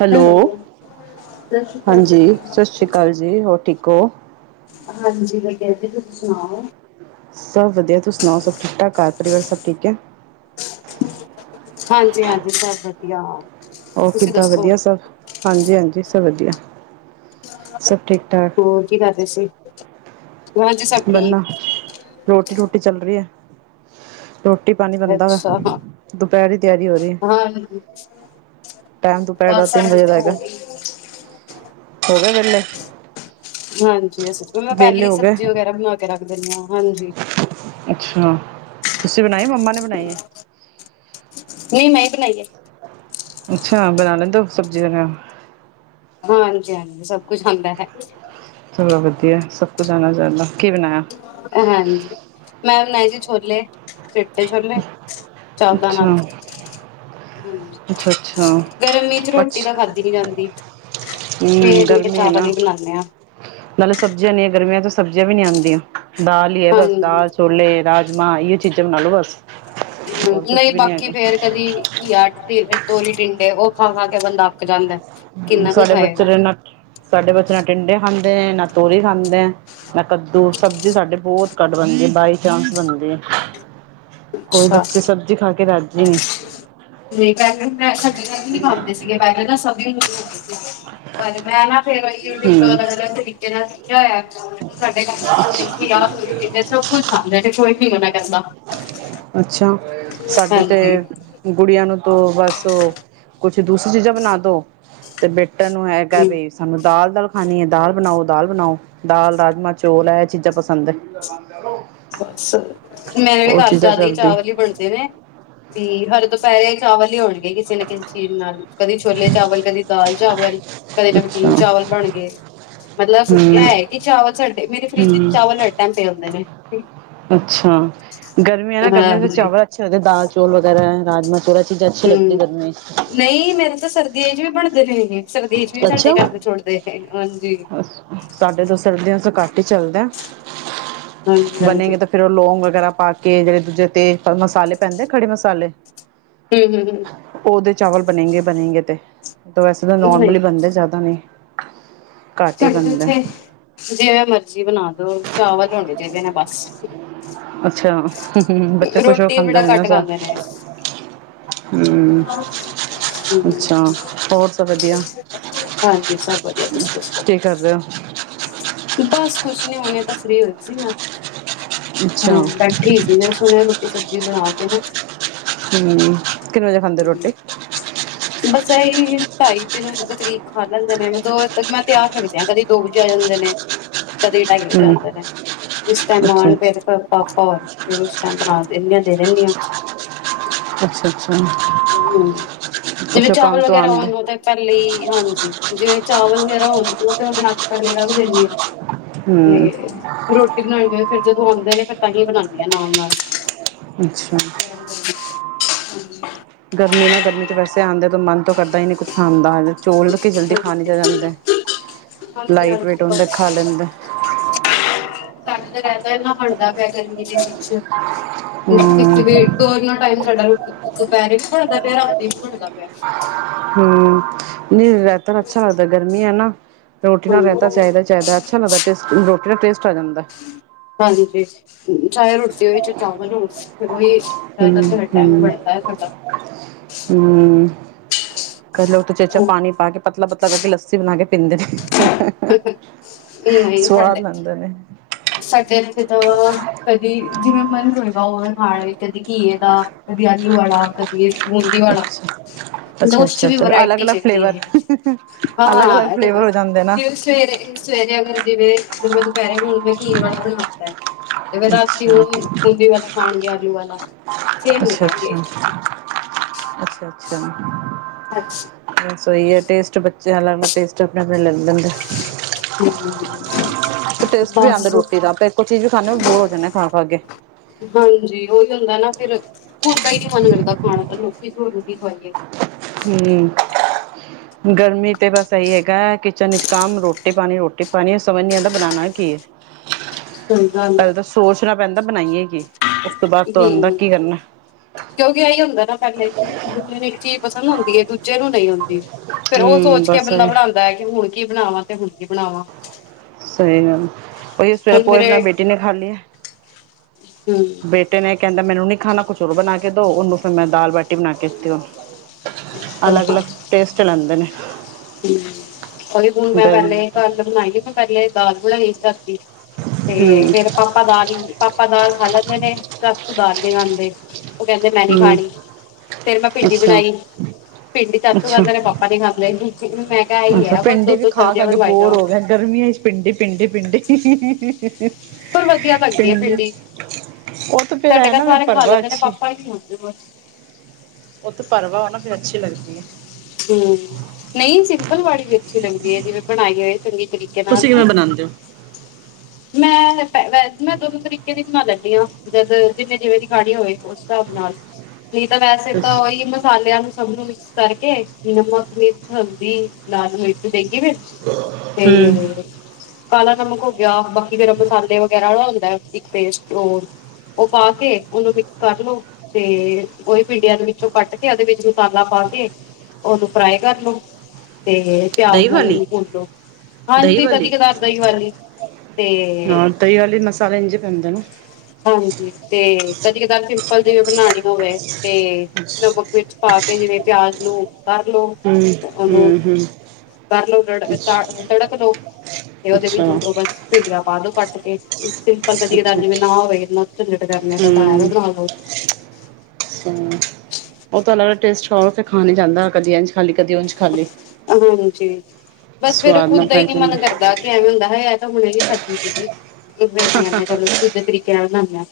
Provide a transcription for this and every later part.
Hello, ਸਤਿ ਸ਼੍ਰੀ ਹਾਂਜੀ ਸਤ ਸ੍ਰੀ ਕਾਲ ਜੀ। ਹੋਰ ਠੀਕ ਕੋ ਹਾਂਜੀ ਮੈਂ ਕੈੰਦੀ ਤੁਸੀਂ ਸੁਣਾਓ? ਸਭ ਵਧੀਆ। ਤੁਸੀਂ ਸੁਣਾਓ, ਸਭ ਠੀਕ-ਠਾਕ, ਘਰ ਪਰਿਵਾਰ ਸਭ ਠੀਕ ਐ? ਹਾਂਜੀ, ਹਾਂਜੀ, ਸਬ ਵਧੀਆ। ਔ ਤੁਸੀਂ ਕਿੱਦਾਂ ਦੱਸੋ ਵਧੀਆ ਸਭ। ਸਭ ਵਧੀਆ ਸਭ ਠੀਕ ਹੋਰ ਕੀ ਕਰਦੇ ਸੀ। ਹਾਂਜੀ ਸਭ ਠੀਕ ਬੰਨਾ ਰੋਟੀ ਰੁਟੀ ਚੱਲ ਰੀ ਐ। ਰੋਟੀ ਪਾਣੀ ਬਣਦਾ ਵਾ ਅੱਛਾ ਹਾਂ ਦੁਪਹਿਰ ਦੀ ਤਿਆਰੀ ਹੋ ਰੀ ਹਾਂਜੀ ਟਾਈਮ ਦੁਪਹਿਰ ਦਾ ਬਸ ਤਿੰਨ ਸਾਡੀ ਵਜੇ ਤੇ ਦਾ ਹੈਗਾ। ਹੋ ਗਈ ਹੋ ਗਏ ਵੇ [unintelligible] ਹਾਂ ਮੈਂ ਪਹਿਲੇ ਹੀ ਸਬਜੀ ਵਗੈਰਾ ਬਣਾ ਕੇ ਰੱਖ ਦੇਨੇ ਆ ਹਾਂਜੀ। ਅੱਛਾ, ਤੁਸੀਂ ਬਣਾਈ ਮੰਮਾ ਨੇ ਬਣਾਈ ਐ? ਨਈ ਮੈਂ ਈ ਬਣਾਈ ਐ। ਅੱਛਾ, ਬਣਾ ਲੈਂਦੇ ਓ ਸਬਜ਼ੀ ਵਗੈਰਾ? ਹਾਂਜੀ, ਹਾਂਜੀ ਸਭ ਕੁਛ ਆਂਦਾ ਐ। ਚਲੋ ਵਧੀਆ ਐ ਸਭ ਕੁਛ ਆਣਾ ਜਾਣਾ, ਕੀ ਬਣਾਇਆ? ਹਾਂਜੀ। ਮੈਂ ਬਣਾਏ ਜੀ ਛੋਲੇ, ਚਿੱਟੇ ਛੋਲੇ। ਅੱਛਾ ਅੱਛਾ ਅੱਛਾ ਗਰਮੀ ਚ ਰੋਟੀ ਅੱਛਾ ਤਾਂ ਖਾਧੀ ਨੀ ਜਾਂਦੀ ਹੂੰ ਫੇਰ ਮੈਂ ਕਿਆ ਗਰਮੀ ਹੈ ਚਾਵਲ ਨਾ ਈ ਬਣਾਨੇ ਆ। ਨਾਲੇ ਸਬਜ਼ੀਆਂ ਨੇ ਗਰਮੀਆਂ ਚ ਸਬਜ਼ੀਆਂ ਵੀ ਨੀ ਆਂਦੀਆਂ। ਦਾਲ ਈ ਐ ਬਸ ਹਾਂਜੀ ਦਾਲ, ਛੋਲ, ਰਾਜਮਾ। ਨ ਯੇ ਚੀਜਾ ਬਣਾ ਲੋਂ ਬਸ। ਹੂੰ, ਹੋਰ ਕੁਝ ਨਈ ਵੀ ਨਹੀਂ ਬਾਕੀ ਹੈਗਾ ਫੇਰ ਕਦੀ [unintelligible] ਤੋਰੀ, ਟਿੰਡੇ ਉਹ ਖਾ-ਖਾ ਕੇ ਬੰਦਾ ਅੱਕ ਜਾਂਦਾ ਐ। ਸਾਡੇ ਬੱਚੇ ਨ ਸਾਡੇ ਬੱਚੇ ਨਾ ਟਿੰਡੇ ਖਾਂ ਨਾ ਤੋਰੀ ਖਾਂਦੇ, ਨਾ ਕੱਦੂ ਸਬਜ਼ੀ ਸਾਡੇ ਬਹੁਤ ਘੱਟ ਬਣਦੀ ਬਾਈ ਚਾਂਸ ਬਣਦੀ ਐ। ਕੋਈ ਅੱਛਾ, ਬੱਚੇ ਸਬਜ਼ੀ ਖਾ ਕੇ ਰਾਜੀ ਨਹੀਂ ਨਹੀਂ ਪਹਿਲੇ ਮੈਂ ਸਾਡੇ ਘਰ ਵੀ ਨੀ ਖਾਂਦੇ ਸੀਗੇ ਪਹਿਲੇ ਤਾਂ ਸਭ ਹਮ [unintelligible] ਪਰ ਮੈਂ ਨਾ ਫੇਿਰ ਉਹੀ ਯੂ ਹੂੰ [unintelligible] ਸਿੱਖਿਆ ਹੋਇਆ। ਸਾਡੇ ਸਭ ਕੁੱਝ ਖਾਂਦਾ ਤੇ ਕੋਈ [unintelligible] [unintelligible] ਅੱਛਾ ਸਾਡੇ ਤੇ ਹਾਂਜੀ, ਗੁੜੀਆਂ ਨੂੰ ਤੋ ਬਸ ਉਹ ਕੁਛ ਦੂਸਰੀ ਚੀਜ਼ਾਂ ਬਣਾ ਦੋ ਤੇ ਬੇ ਿੱਟਣ [unintelligible] ਨੂੰ ਹੈਗਾ ਹਮ, ਬ ਸਾਨੂੰ ਦਾਲ ਦਾਲ ਖਾਣੀ ਹੈ ਦਾਲ ਬਣਾਓ ਪਸੰਦ ਹੈ ਬਸ ਮੇਰੇ ਵੀ ਉਹ ਘਰ ਚੀਜ਼ਾਂ ਜ਼ਿਆਦਾ ਹੀ ਚਲਦੀ ਚਾਵਲ ਹੀ ਬਣਦੇ ਨੇ ਵੀ ਕੀ ਹਰ ਦੁਪਹਿਰੇ ਚਾਵਲ ਲ ਹੋਣਗੇ ਕਿਸੇ ਨਾ ਕਿਸੇ ਚੀਜ਼ ਨਾਲ ਕਦੀ ਛੋਲੇ ਚਾਵਲ ਕਦੀ ਦਾਲ ਚਾਵਲ ਕਦੇ ਅੱਛਾ ਨਮਕੀਨ ਚਾਵਲ ਬਣ ਗਏ ਮਤਲਬ ਹਮ ਸੁਕਆ ਹੋਇਆ ਕਿ ਚਾਵਲ ਸਾਡੇ ਮੇਰੇ ਫਰਿੱਜ ਚ ਹਮ ਚਾਵਲ ਹ ਕਰਦੇ ਜ [unintelligible] ਅੱਛਾ ਗਰਮੀ ਹੈ ਨਾ ਗਰਮੀ ਹਾਂਜੀ ਚਾਵਲ ਅੱਛੇ ਲੱਦੇ ਦਾਲ ਚੌਲ ਵਗੈਰਾ ਹੈ ਹਮ ਨਹੀਂ ਮੇਰੇ ਤਾਂ ਸਰਦੀਆਂ ਚ ਵੀ ਬ ਪਦੇ ਰਹੇਗੇ [unintelligible] ਸਰਦੀ ਚ ਵੀ ਸਾਡੇ ਅੱਛਾ ਘਰ ਦੇ ਛੱਡਦੇ ਹੈ [unintelligible] [unintelligible] ਸਾਡੇ ਤੋਂ ਸਰਦੀਆਂ ਚ ਕੱਟ ਚੱਲਦਾ ਹਾਂਜੀ ਬਣੇ ਹਾਂਜੀ ਗ ਤਾਂ ਫੇਿਰ ਉਹ ਲੋਂਗ ਵਗੈਰਾ ਪਾ ਕੇ ਜਿ ਦੂਜੇ ਤੇ ਮਸਾਲੇ ਪੈਂ ਹਮ ਹਮ ਉਹ ਹਮ ਨਹੀਂ [unintelligible] ਚਡ ਉਥੇ ਜਿਵੇਂ ਮਰਜ਼ੀ ਬਣਾਲੋ ਚਾਵਲ ਹੋਣੇ ਚਾਹੀਦੇ ਨੇ ਬਸ ਅੱਛਾ ਬੱਚੇ ਖੁਸ਼ ਹੋਰ ਰੋਟੀ ਖਾਂਦੇ ਬੜਾ ਹੋਦੇ ਘੱਟ ਆ ਖਾਂਦੇ ਨੇ ਹਮ ਹਮ ਅੱਛਾ ਹੋਰ ਤਾਂ ਵਧੀਆ ਹਾਂਜੀ ਸਭ ਵਧੀਆ ਤੁਸੀਂ ਦੱਸੋ ਠੀ ਕਰ ਰੇ ਹੋ ਬ ਕੁਛ ਨੀ ਹੋਣੇ, ਤਾਂ ਫ੍ਰੀ ਹੋਏ ਸੀ ਮੈਂ ਹਾਂ ਅੱਛਾ ਹਮ ਬੈਠੀ ਸੀ ਸੁਣ ਰੋਟੀ ਸਬਜ਼ੀ ਬਣਾ ਕੇ ਕਿਨੂ ਹਮ ਕਿੰਨੇ ਵਜੇ ਖਾਂਦੇ ਰੋਟੀ? ਬਸ! ਇਹੀ ਢਾਈ ਤਿਨ ਜ ਕਰੀਬ ਖਾ ਲੈਂਦੇ ਨੇ। ਮਤ ਦੋ ਮੈਂ ਤਿਆਰ ਰੱਖਦਿਆਂ ਕਦੇ ਦੋ ਵਜੇ ਆ ਜਾਂਦੇ ਨੇ। ਕਦੇ ਟਾਈ ਤੇ ਹਮ ਜਾਂਦਾ ਰ ਜਿਸ ਟਾਈਮ ਅੱਛਾ ਮ ਪ ਪਾਪਾ ਫਿਰ ਉਸ ਟਾਈਮ ਬਣਾ ਦਿੰਦੀ ਆ ਦੇ ਦਿੰਦੀ ਆ। ਅੱਛਾ- ਅੱਛਾ! ਅੱਛਾ ਹਮ ਜਿਵੇਂ ਅੱਛਾ ਕੰਮ ਚਾਵਲ ਤੋਂ ਵਗੈਰਾ ਆਉਂਦੇ ਹੋਣ ਉਹ ਤੇ ਪਹਿਲੇ ਹਾਂਜੀ ਜੇ ਚਾਵਲ ਵਗੈਰਾ ਹੋਣ ਉਹ ਤਾਂ ਮੈਂ ਬਣਾ ਕੇ ਪਹਿਲੇ ਰੱਖ ਦਿੰਦੀ ਹਾਂ ਹਮ ਤੇ ਰੋਟੀ ਬ ਫਿਰ ਜਦੋਂ ਆਉਂਦੇ ਨੇ ਫਿਰ ਤਾਂਹੀਂ ਬਣਾਉਂਦੀ ਆ ਨਾਲ- ਨਾਲ ਅੱਛਾ ਬਰ ਕਰ [unintelligible] ਗਰਮੀ ਨਾ ਗਰਮੀ 'ਚ ਵੈਸੇ ਆਉਂਦੇ ਤਾਂ ਮਨ ਤੋਂ ਕਰਦਾ ਹੀ ਨਹੀਂ ਕੁਛ ਖਾਂਦਾ ਚੋਲ ਰੱਖ ਜਲਦੀ ਹਾਂਜੀ ਖਾਣੇ ਚ ਜਾਂਦੇ ਹਾਂਜੀ ਲਾਈਟ ਹਾਂਜੀ ਵੇਟ ਹੁੰਦਾ ਬਸ ਖਾ ਲੈਂਦੇ ਘਰ ਤਾਂ ਰਹਿੰਦਾ ਇੰਨਾ ਬਣਦਾ ਪਿਆ ਗਰਮੀ ਦੇ ਹਮ ਦਿਨ ਵੀ ਦੋਨਾ ਟਾਈਮ ਸਾਡਾ ਦੁਪਹਿਰੇ ਵੀ ਬਣਦਾ ਪਿਆ ਰਾਤੀ ਵੀ ਬਣਦਾ ਪਿਆ। ਹਮ! ਨਹੀਂ ਰਹਿਤਾ ਅੱਛਾ ਲੱਦਾ ਗਰਮੀ ਹੈ, ਨਾ ਰੋਟੀ ਨਾਲ ਰਹਿਤਾ ਚਾਹੀਦਾ, ਚਾਹੀਦਾ ਅੱਛਾ ਲੱਗਦਾ ਟੇਸਟ ਰੋਟੀ ਨਾਲ ਟੇਸਟ ਆ ਜਾਂਦਾ। ਹਾਂਜੀ ਚਾਹੇ ਰੋਟੀ ਹੋਏ ਚ ਚਾਵਲ ਹੋ ਫ ਉਹੀ ਰਹਿਤਾ ਹਮ ਸਾਡਾ ਟਾਈਮ ਹਮ ਬਣਦਾ ਹੈ ਸਾਡਾ ਹਮ ਕਰਲੋਓ ਉ ਚੇਚਾ ਪਾਣੀ ਪਾ ਕੇ ਪਤਲਾ- ਪਤਲਾ ਕਰਕੇ ਲੱਸੀ ਬਣਾ ਕੇ ਪੀਂਦੇ ਨੇ ਨਹੀਂ ਸਵਾਦ ਸਾਡੇ ਲੈਂਦੇ ਨੇ। ਸਾਡੇ ਇੱਥੇ ਤਾਂ ਕਦੀ ਜਿਵੇਂ ਮਨ ਹੋਏਗਾ ਹੋਵੇ ਮੇ ਕਦੇ ਘੀ ਦਾ, ਕਦੀ ਆਲੂ ਵਾਲਾ ਕਦੇ ਬੂੰਦੀ ਵਾਲਾ ਅੱਛਾ ਉਸ ਚ ਅੱਛਾ ਵੀ ਅੱਛਾ ਅਲੱਗ ਵਰਾਇਟੀ ਅਲੱਗ ਚਾਹੀਦੀ ਫਲੇਵਰ ਹੈ ਅਲੱਗ ਅਲੱਗ ਹਾਂ ਫਲੇਵਰ ਹੋ ਜਾਂਦੇ ਨਾ ਜਿਵੇਂ ਸਵੇਰੇ ਸਵੇਰੇ ਅਗਰ ਜਿਵੇਂ ਫਿਰ, ਮੈਂ ਦੁਪਹਿਰੇ ਹੋਣ ਘੀ ਵਾਲਾ ਬਨਵਾਤੈ ਤੇ ਫਿਰ ਰਾਤੀ ਅੱਛਾ ਹੁਣ ਹੁੰਦੀ ਵਸ ਖਾਣਗੇ ਆਲੂ ਵਾਲਾ ਸੇਮ ਨੀ ਅੱਛਾ ਖਾਣਗੇ। ਅੱਛਾ ਅੱਛਾ ਅੱਛੀ। ਤੋ ਇਹ ਟੇਸਟ ਬੱਚੇ [unintelligible] ਟੈਸਟ ਆਪਣਾ। [unintelligible] ਇਕ ਟੇਸਟ ਵੀ ਆਂਦਾ ਬਸ ਰੋਟੀ ਦਾ। ਆਪਾਂ ਇੱਕੋ ਚੀਜ਼ ਵੀ ਖਾਂਦੇ ਹਾਂ ਬੋਰ ਹੋ ਜਾਂਦੇ ਆ ਖਾ ਅੱਗੇ। ਹਾਂਜੀ ਉਹੀ ਹੁੰਦਾ ਨਾ ਫਿਰ ਖੁਦ ਦਾ ਈ ਨੀ ਮਨ ਲਗਦਾ ਖਾਣ ਦਾ ਰੋਟੀ ਤੁਹਾਨੂੰ ਕੀ ਖਵਾਈਏ। ਹੁੰ, ਗਰਮੀ ਤੇ ਬਸ ਇਹੀ ਹੈਗਾ, ਕਿਚਨ ਵਿਚ ਕੰਮ ਰੋਟੀ ਪਾਨੀ, ਰੋਟੀ ਪਾਨੀ ਸਮਝ ਨੀ ਆਂਦਾ ਬਨਾਨਾ ਕੀ ਏ। ਸਹੀ ਗੱਲ ਹੈ ਪਹਿਲਾ ਤਾਂ ਸੋਚਨਾ ਪੈਂਦਾ। ਬਨਾਈਏ ਕੀ। ਉਸ ਤੋਂ ਬਾਦ ਤੋਨ ਦਾ ਹਮ ਕੀ ਕਰਨਾ। ਕਿਉਂਕਿ ਏਹੀ ਹੁੰਦਾ ਨਾ ਪਹਿਲੇ [unintelligible] ਦੂਜੇ ਨੂੰ ਇੱਕ ਚੀਜ਼ ਪਸੰਦ ਹੁੰਦੀ। ਦੀਏ ਦੂਜੇ ਨੂੰ ਨਈ ਹੁੰਦੀ। ਫੇਰ ਉਹ ਹਮ ਸੋਚ ਕੇ ਬਸ ਬੰਦਾ ਬਨਾਣਦਾ ਏ ਕਿ ਹੁਨ ਕੀ ਬਣਾਵਾਂ। ਹੁਣ ਕੀ ਬਣਾਵਾਂ। ਸਹੀ ਗੱਲ, ਉਹੀ ਸਵੇਰੇ ਹੁਣ ਪੋਏ ਬਣਾ ਮੇਰੇ ਬੇਟੀ ਨੇ ਖਾ ਲੀਏ। ਬੇਟੇ ਨੇ ਕੇਂਦਾ ਮੈਨੂੰ ਨੀ ਖਾਨਾ ਕੁੱਛ ਹੋਰ ਬਨਾ ਕੇ ਦੋ। ਉਹਨੂੰ ਹੁਣ ਫੇਰ ਮੈਂ ਦਾਲ ਬਾਟੀ ਬਣਾ ਕੇ ਦਿੱਤੀ। ਅਲੱਗ, ਅਲੱਗ ਟੇਸਟ ਲੈਂਦੇ ਨੇ। [inaudible] [unintelligible] ਅਰੇ ਹੁਨ ਮੈਂ ਗਰਮ ਪਹਿਲੇ ਘਰ ਬਨਾਈ [unintelligible] ਮੈਂ ਪਹਿਲੇ ਦਾਲ। [unintelligible] ਤੇ ਹਮ ਫੇਰ ਪਾਪਾ ਦਾਲ ਈ ਹੁੰਦੀ ਪਾਪਾ ਦਾਲ ਖਾ ਲੈਂਦੇ ਨੇ। [unintelligible] ਉਹ ਕਹਿੰਦੇ ਮੈਂ ਨੀ ਹਮ ਖਾਨੀ, ਫੇਰ ਮੈਂ ਭਿੰਡੀ ਅੱਛਾ ਬਣਾਈ। ਭਿੰਡੀ ਚਾਚੂ ਖਾਂਦੇ ਨੇ, ਪਾਪਾ ਨੀ ਖਾਂਦੇ। [inaudible] ਅੱਝਾ, ਹੈ ਬਸ ਦੋ ਭਿੰਡੀ ਵੀ ਦੋ ਖਾ, ਸਬਜ਼ੀਆਂ ਖਾ ਕੇ ਬਣਵਾਈ ਬੋਰ ਜਾਓ ਹੋ ਗੇਆ। ਗਰਮੀਆ ਚ ਭਿੰਡੀ, ਭਿੰਡੀ, ਭਿੰਡੀ। [inaudible] ਸਾਨੂੰ ਵਧੀਆ ਲੱਗਦੀ ਏ ਭਿੰਡੀ। ਉਹ ਤਾਂ ਫਿਰ ਸਾਡੇ ਹੈ ਘਰ ਨਾ ਫਿਰ ਸਾਰੇ ਖਾ ਭਰਵਾ ਲੈਂਦੇ ਨੇ, ਅੱਛੀ ਪਾਪਾ ਈ ਨਹੀਂ ਖਾਂਦੇ ਬਸ। ਉਹ ਤੇ ਭਰਵਾ ਹੋ ਨਾ ਤੇ ਅੱਛੀ ਲੱਗਦੀ ਐ। ਹੁੰ, ਨਹੀਂ ਸਿੰਪਲ ਵਾਲੀ ਵੀ ਅੱਛੀ ਲੱਗਦੀ ਏ, ਜਿਵੇਂ ਬਣਾਈ ਹੋਏ। ਚੰਗੇ ਤਰੀਕੇ ਨਾਲ। ਤੁਸੀਂ ਕਿਵੇਂ ਬਣਾਉਂਦੇ ਹੋ ਮੈਂ [unintelligible] ਮੈਂ ਦੋਨੋ ਤਰੀਕੇ ਦੀ ਬਨਾ ਲੈਂਦੀ ਆਂ। ਜਦ ਜਿੰਨੇ ਜਿਵੇਂ ਦੀ ਖਾਣੀ ਹੋਵੇ, ਉਸ ਹਿਸਾਬ ਨਾਲ। ਨਈ ਤਾਂ ਵੈਸੇ ਤਾਂ ਉਹੀ ਮਸਾਲਿਆਂ ਨੂੰ ਸਭ ਨੂੰ ਮਿਕਸ ਕਰਕੇ ਨਮਕ ਮਿਰਚ, ਹਲਦੀ, ਲਾਲ ਮਿਰਚ, ਦੇਗੀ ਮਿਰਚ ਹੂੰ ਤੇ ਕਾਲਾ ਨਮਕ ਹੋ ਗਿਆ ਬਾਕੀ ਗਰਮ ਮਸਾਲੇ ਵਗੈਰਾ ਵਾ ਏ ਇੱਕ ਪੇਸਟ ਉਹ ਉਹ ਪਾ ਕੇ ਓਨੂੰ ਮਿਕਸ ਕਰ ਲੋ ਤੇ ਉਹੀ ਭਿੰਡੀਆਂ ਨੂੰ ਵਿੱਚੋਂ ਕੱਟ ਕੇ ਉਹਦੇ ਵਿੱਚ ਮਸਾਲਾ ਪਾ ਕੇ ਓਨੂੰ ਫਰਾਈ ਕਰ ਲੋ। ਤੇ ਦਹੀਂ ਪਿਆਜ ਨਾਲ ਵਾਲੀ ਓਨੂੰ ਭੁੰਨ ਲੋ, ਦਹੀਂ ਹਾਂਜੀ ਕਦੀ ਵਾਲੀ ਕਧਾਰ ਦਈਂ ਵਾਲੀ ਤੇ ਹਾਂ ਦਹੀਂ ਵਾਲੇ ਮਸਾਲੇ ਇੰਝ ਪੈਂਦੇ ਨਾ ਹਾਂਜੀ ਤੇ ਕਦੀ ਕਰਾਰ ਭਿੰ ਹਲਦੀ ਵੀ ਬਣਾਣੀ ਬੋਵੇ। ਤੇ ਨਮਕ ਮਿਰਚ ਪਾ ਕੇ ਜਿਵੇਂ ਪਿਆਜ ਨੂੰ ਕਰ ਲੋ, ਹੂੰ ਉਹਨੂੰ ਹੂੰ ਹੂੰ ਕਰ ਲੋ ਰੜਕ ਤ ਅੱਛਾ ਤੜਕ ਲੋ ਤੇ ਉਹਦੇ ਅੱਛਾ ਵਿੱਚੋ ਬਸ ਪਾ ਦੋ ਕੱਟ ਕੇ ਇੱਕ ਸਿੰਪਲ ਕਦੀ ਅੱਛਾ ਕਰਾਰ ਹੂੰ ਜਿਵੇਂ ਨਾ ਅੱਛਾ। ਹੋਵੇ। ਨਾ ਝੰਜਟ ਕਰਨੇ ਦਾ ਘਾਰ ਬਣਾਵੋ। ਸਟੋਲ ਤੇ ਖਾਣ ਜਾਂਦਾ ਕਦੇ ਐਂਜ ਖਾਲੀ ਕਦੀ ਉਂਝ ਖਾਲੀ ਹਾਂਜੀ, ਹਾਂਜੀ, ਬਸ ਫਿਰ ਸਵਾਦ ਨਾ ਖੁੱਦ ਦਾ ਹੀ ਪੈ ਨੀਂ ਮਨ ਜਾਂਦੇ ਕਰਦਾ ਕਿ ਐਵੇਂ ਹੁੰਦਾ ਐ। ਏ ਤਾਂ ਹੁੰਦਾ ਨ੍ਹੀਂ [inaudible] ਇਕ ਦਿ ਮੈਂ ਕਿਆ ਚਲੋ ਦੂਜੇ ਤਰੀਕੇ ਨਾਲ ਬਣਾਣੇ ਆਂ।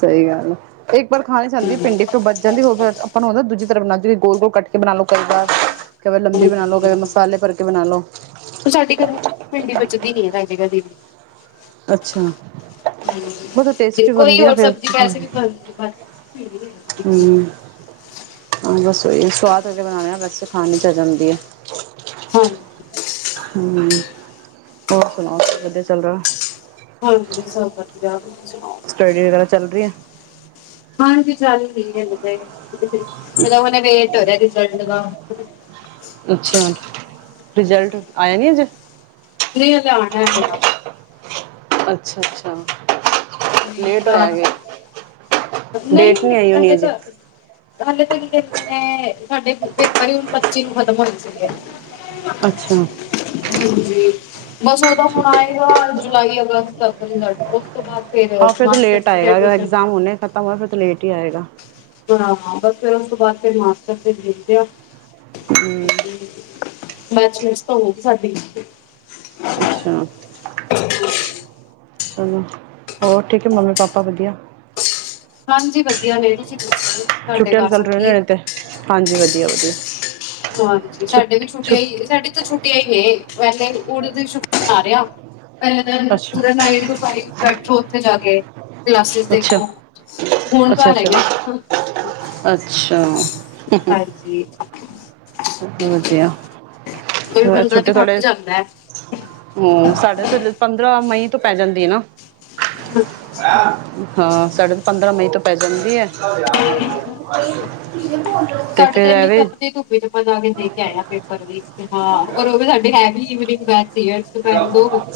ਸਹੀ ਗੱਲ ਆ। ਇੱਕ ਵਾਰ ਖਾਣੀ ਈ ਜਾਂਦੀ ਡਿੰਡੀ, ਹਮ ਫਿਰ ਬਚ ਜਾਂਦੀ ਓ ਫਿਰ ਆਪਾਂ ਨੂੰ ਹੁੰਦਾ ਦੂਜੀ ਤਰ੍ਹਾਂ ਬਣਾ ਜਿਰੀ ਗੋਲ ਗੋਲ‌ ਕਟ ਕਿ ਬਣਾ ਲਓ ਕਈ ਵਾਰ। ਕਈ ਵਾਰ ਲੰਬੀ ਬਣਾ ਲਓ, ਕਦੇ ਮਸਾਲੇ ਭਰ ਕੇ ਬਣਾ ਲਓ। ਉਹ ਸਾਡੇ ਘਰ ਚ ਭਿੰਡੀ ਬਚਦੀ ਨੀਂ ਏ। [unintelligible] ਕਦੀ ਵੀ ਅੱਛਾ- ਬੜੀ ਟੇਸਟੀ ਕੋਈ ਬਣਦੀ ਨਾ ਹੋਰ ਫੇਰ ਸਬਜ਼ੀ ਵੈਸੇ ਵੀ [unintelligible] ਬਣਦੀ ਬਾਕੀ ਭਿੰਡੀ ਨੀ ਬਚਦੀ ਹਂ ਕਦੀ ਬਸ ਉਹੀ ਸਵਾਦ ਅਗਰ ਬਣਾਣਾ ਬਸ ਖਾਣੀ ਤਾਂ ਜਾਂਦੀ ਆ [unintelligible] ਹੂੰ, ਹੋਰ ਸੁਣਾਓ ਸਭ ਵਧੀਆ ਚੱਲਦਾ। ਹਾਂਜੀ ਸਭ ਵਧ ਵਧੀਆ। ਸੁਣਾਓ ਸਟਡੀ ਵਗੈਰਾ ਚੱਲ ਰੀਏ। ਚੱਲ ਰੀ ਅਲੇ ਤੇ [unintelligible] ਵੇਟ ਹੋ ਰਿਹਾ ਰਿਜ਼ਲਟ ਦਾ। [inaudible] ਅੱਛਾ ਰਿਜ਼ਲਟ ਆਇਆ ਨੀ, ਅਜੇ! ਨਈ ਹਲੇ ਆਣਾ ਮੇਰਾ ਅੱਛਾ ਅੱਛਾ। ਲੇਟ ਹੋਇਆਗੇ। ਲਾਸਟ ਨਹੀਂ ਮਨੇ ਤਾਂ ਹਲੇ ਤਾਂ ਕੀ ਕਹਿੰਦੇ ਨੇ ਸਾਡੇ ਪੇਪਰ ਹੀ ਹੁਣ ਪੱਚੀ ਨੂੰ ਖ਼ਤਮ ਹੋਏ ਸੀਗੇ। ਅੱਛਾ ਹਾਂਜੀ। ਬਸ ਉਹ ਤਾਂ ਹੁਣ ਆਏਗਾ। ਜੁਲਾਈ ਅਗਸਤ ਤੱਕ ਰਿਜਲਟ ਆਉ। ਹਾਂ ਫਿਰ ਤਾਂ ਲੇਟ ਆਏਗਾ ਐਗਜ਼ਾਮ ਹਣੇ। ਤਾਂ ਫਿਰ ਲੇਟ ਹੀ ਆਏਗਾ। ਹਾਂ ਬਸ ਫਿਰ ਉਸ ਤੋਂ ਬਾਅਦ ਫਿਰ ਮਾਸਟਰ ਤੇ ਭੇਜਿਆ। [unintelligible] ਮੈਚਮੇਟਸ ਤਾਂ ਹੋਗੀ ਸਾਡੀ। ਅੱਛਾ। [unintelligible] ਚਲੋ ਹੋਰ ਠੀਕ ਹੈ ਮੰਮੀ ਪਾਪਾ ਵਧੀਆ। ਹਾਂਜੀ ਵਧੀਆ ਨੇੜ ਤੁਸੀ ਦ ਛੁੱਟੀਆਂ ਰਿਜ਼ਲਟ ਰਹਿੰਦੇ ਹੋਣੇ ਤੇ, ਹਾਂਜੀ ਵਧੀਆ ਵਧੀਆ। ਹਾਂਜੀ ਸਾਡੇ ਵੀ ਛੁੱਟ ਛੁੱਟੀਆਂ ਛੁੱਟ ਹੀ ਸਾਡੇ ਤਾਂ ਛੁੱਟੀਆਂ ਹੀ ਨੇ। ਵੈਸੇ ਉੜਦੇ ਸ਼ੁਕ ਆ ਰਿਹਾ ਪਹਿ ਅੱਛਾ ਪੂਰਾ ਨਾਈਨ ਟੂ ਫਾਈਵ, ਬੈਠੋ ਉੱਥੇ ਜਾ ਕੇ। ਕਲਾਸਿਸ ਅੱਛਾ ਦੇਖੋ, ਹੁਣ ਅੱਛਾ ਘਰ ਅੱਛਾ ਹੈਗਾ, ਅੱਛਾ ਹਾਂਜੀ। ਕੋਈ [unintelligible] ਬੰਦਾ ਵੀ ਛੋਟੇ ਥੱਕ ਥੋੜੇ, ਜਾਂਦਾ ਹੂੰ ਸਾਡੇ ਥੱਲੇ ਪੰਦਰਾਂ, ਮਈ ਤੋਂ ਪੈ ਜਾਂਦੀ ਹੈ ਨਾ। ਹੈ ਹੈਂ। ਹਾਂ ਸਾਡੇ ਤੋਂ ਪੰਦਰਾਂ ਮਈ ਤੋਂ ਪੈ ਜਾਂਦੀ ਹੈ। ਸਾਡੇ ਤੇ ਫਿਰ ਇੰਨੀ [unintelligible] ਜਾ ਐਵੇਂ ਕੇ ਆਇਆ ਪੇਪਰ ਵੀ। ਹਾਂ [unintelligible] ਉਹ ਵੀ ਸਾਡੇ ਹੈਵੀ ਈਵਨਿੰਗ ਬੈਚ [unintelligible] ਅ ਸੀ ਦੁਪਹਿਰ ਵਜੇ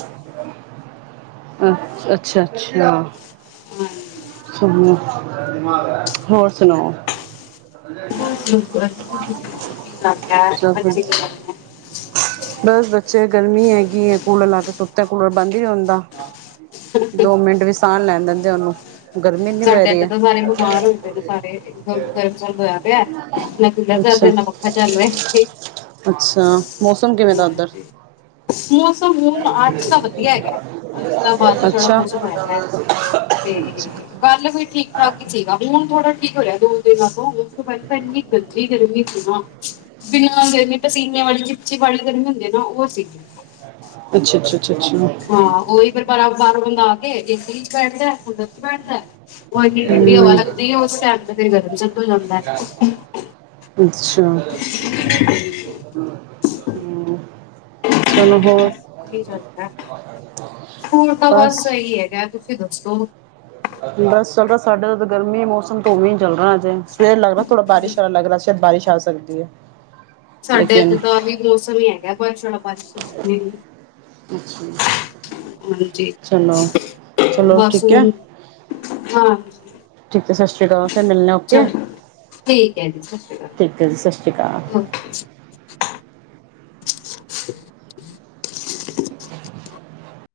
ਅੱਛਾ। ਅੱਛਾ ਹਾਂ। ਹਾਂਜੀ ਹੋਰ ਸੁਣਾਓ ਬਸ ਵਧੀਆ। ਤੁਸੀਂ ਸੁਣਾਓ ਕੀ ਕਰ ਰਿਹਾ ਅਛਾ ਫਿਰ ਬੱਚੇ ਕੀ ਕਰ ਰਹੇ ਬਸ ਬੱਚੇ ਗਰਮੀ ਹੈਗੀ ਕਿ ਕੂਲਰ ਲਾਗੇ ਸੁੱਤੇ ਕੂਲਰ ਬੰਦ ਹੀ ਰਿੰਦਾ ਦੋ ਮਿੰਟ ਵਿੱਚ ਲੈਣ ਦਿੰਦੇ ਉਹਨੂੰ ਗਰਮੀ ਨਹੀਂ ਪੈ ਸਾਡੇ ਰਹੀ ਚ ਹੈ ਤਾਂ ਸਾਰੇ ਬਿਮਾਰ ਹੋ ਪਏ ਨੇ ਸਾਰੇ ਗ ਗਰਮ ਚਰ ਹੋਇਆ ਪਿਆ ਨਾ ਪੀਲਾਾ ਚੱਲ ਅੱਛਾ ਰਿਹਾ ਨਾ ਪੱਖਾ ਚੱਲ ਰਿਹਾ ਅੱਛਾ ਮੌਸਮ ਕਿਵੇਂ ਦਾ ਉੱਧਰ ਹੁਣ ਅੱਜ ਤਾਂ ਵਧੀਆ ਹੈਗਾ ਅੱਜ ਤਾਂ ਬਾਰਿਸ਼ ਵਾਲਾ ਅੱਛਾ ਮੌਸਮ ਹੈਗਾ ਹੈ ਤੇ ਗੱਲ ਵੀ ਠੀਕ ਠਾਕ ਥੋੜਾ ਠੀਕ ਹੋ ਰਿਹਾ ਦੋ ਦਿਨਾਂ ਤੋਂ ਉਸ ਤੋਂ ਪਹਿਲ ਤਾਂ ਇੰਨੀ ਗਦੀ ਗਰਮੀ ਸੀ ਨਾ ਬਿਨਾਂ ਗਰਮੀ ਪਸੀਨੇ ਵਾਲੀ ਚਿਪਚੀ ਵਾਲੀ ਗਰਮੀ ਹੁੰਦੀ ਨਾ ਉਹ ਸੀਗੀ ਅੱਛਾ ਅੱਛਾ ਅੱਛਾ ਅੱਛਾ ਬਾਰ ਬਾਰਾਂ ਬੰਦਾ ਆ ਕੇ ਜੇਤ ਚ ਬੈਠਦਾ ਹੁੰਡ ਚ ਬੈਠਦਾ ਉਹ ਐੰਨੀ ਠੰਡੀ ਹਵਾ ਹਮ ਲੱਗਦੀ ਹੈ ਉਸ ਟਾਈਮ ਫਿਰ ਘਰ ਵੀਦਾ ਦੋ ਲੰਦਾਾਰ ਅੱਛਾ ਹਮ ਚਲੋ ਹੋਰ ਸਕੂਲ ਤਾਂ ਬਸ ਇਹੀ ਹੈਗਾ ਦੋਸਤੋ ਬਸ ਚੱਲ ਸਾਡਾ ਗਰਮੀ ਮੌਸਮ ਤੋਂ ਉਵੇਂ ਚੱਲਣਾ ਸਵੇ ਲੱਗ ਦਾ ਬਾਰਿਸ਼ਾ ਲੱਗ ਬਾਰਿ ਜਾ ਸਕਦੀ ਹੈ ਸਾਡੇ ਇੱਥੇ ਲੇਕਿਨ ਤਾਂ ਆਹੀ ਮੌਸਮ ਹੀ ਹੈਗਾ [inaudible] ਅੱਛਾ, ਹਾਂਜੀ ਚਲੋ ਚਲੋ ਬਸ ਠੀਕ ਹੈ ਹੁਣ ਹਾਂ ਹ ਸਤਿ ਸ਼੍ਰੀ ਅਕਾਲ ਫਿਰ ਮਿਲਣਾ ਓਕੇ ਠੀਕ ਹੈ ਜੀ ਸਤਿ ਸ਼੍ਰੀ ਅਕਾਲ ਠੀਕ ਹੈ ਜੀ ਸਤਿ ਸ੍ਰੀ ਅਕਾਲ ਹ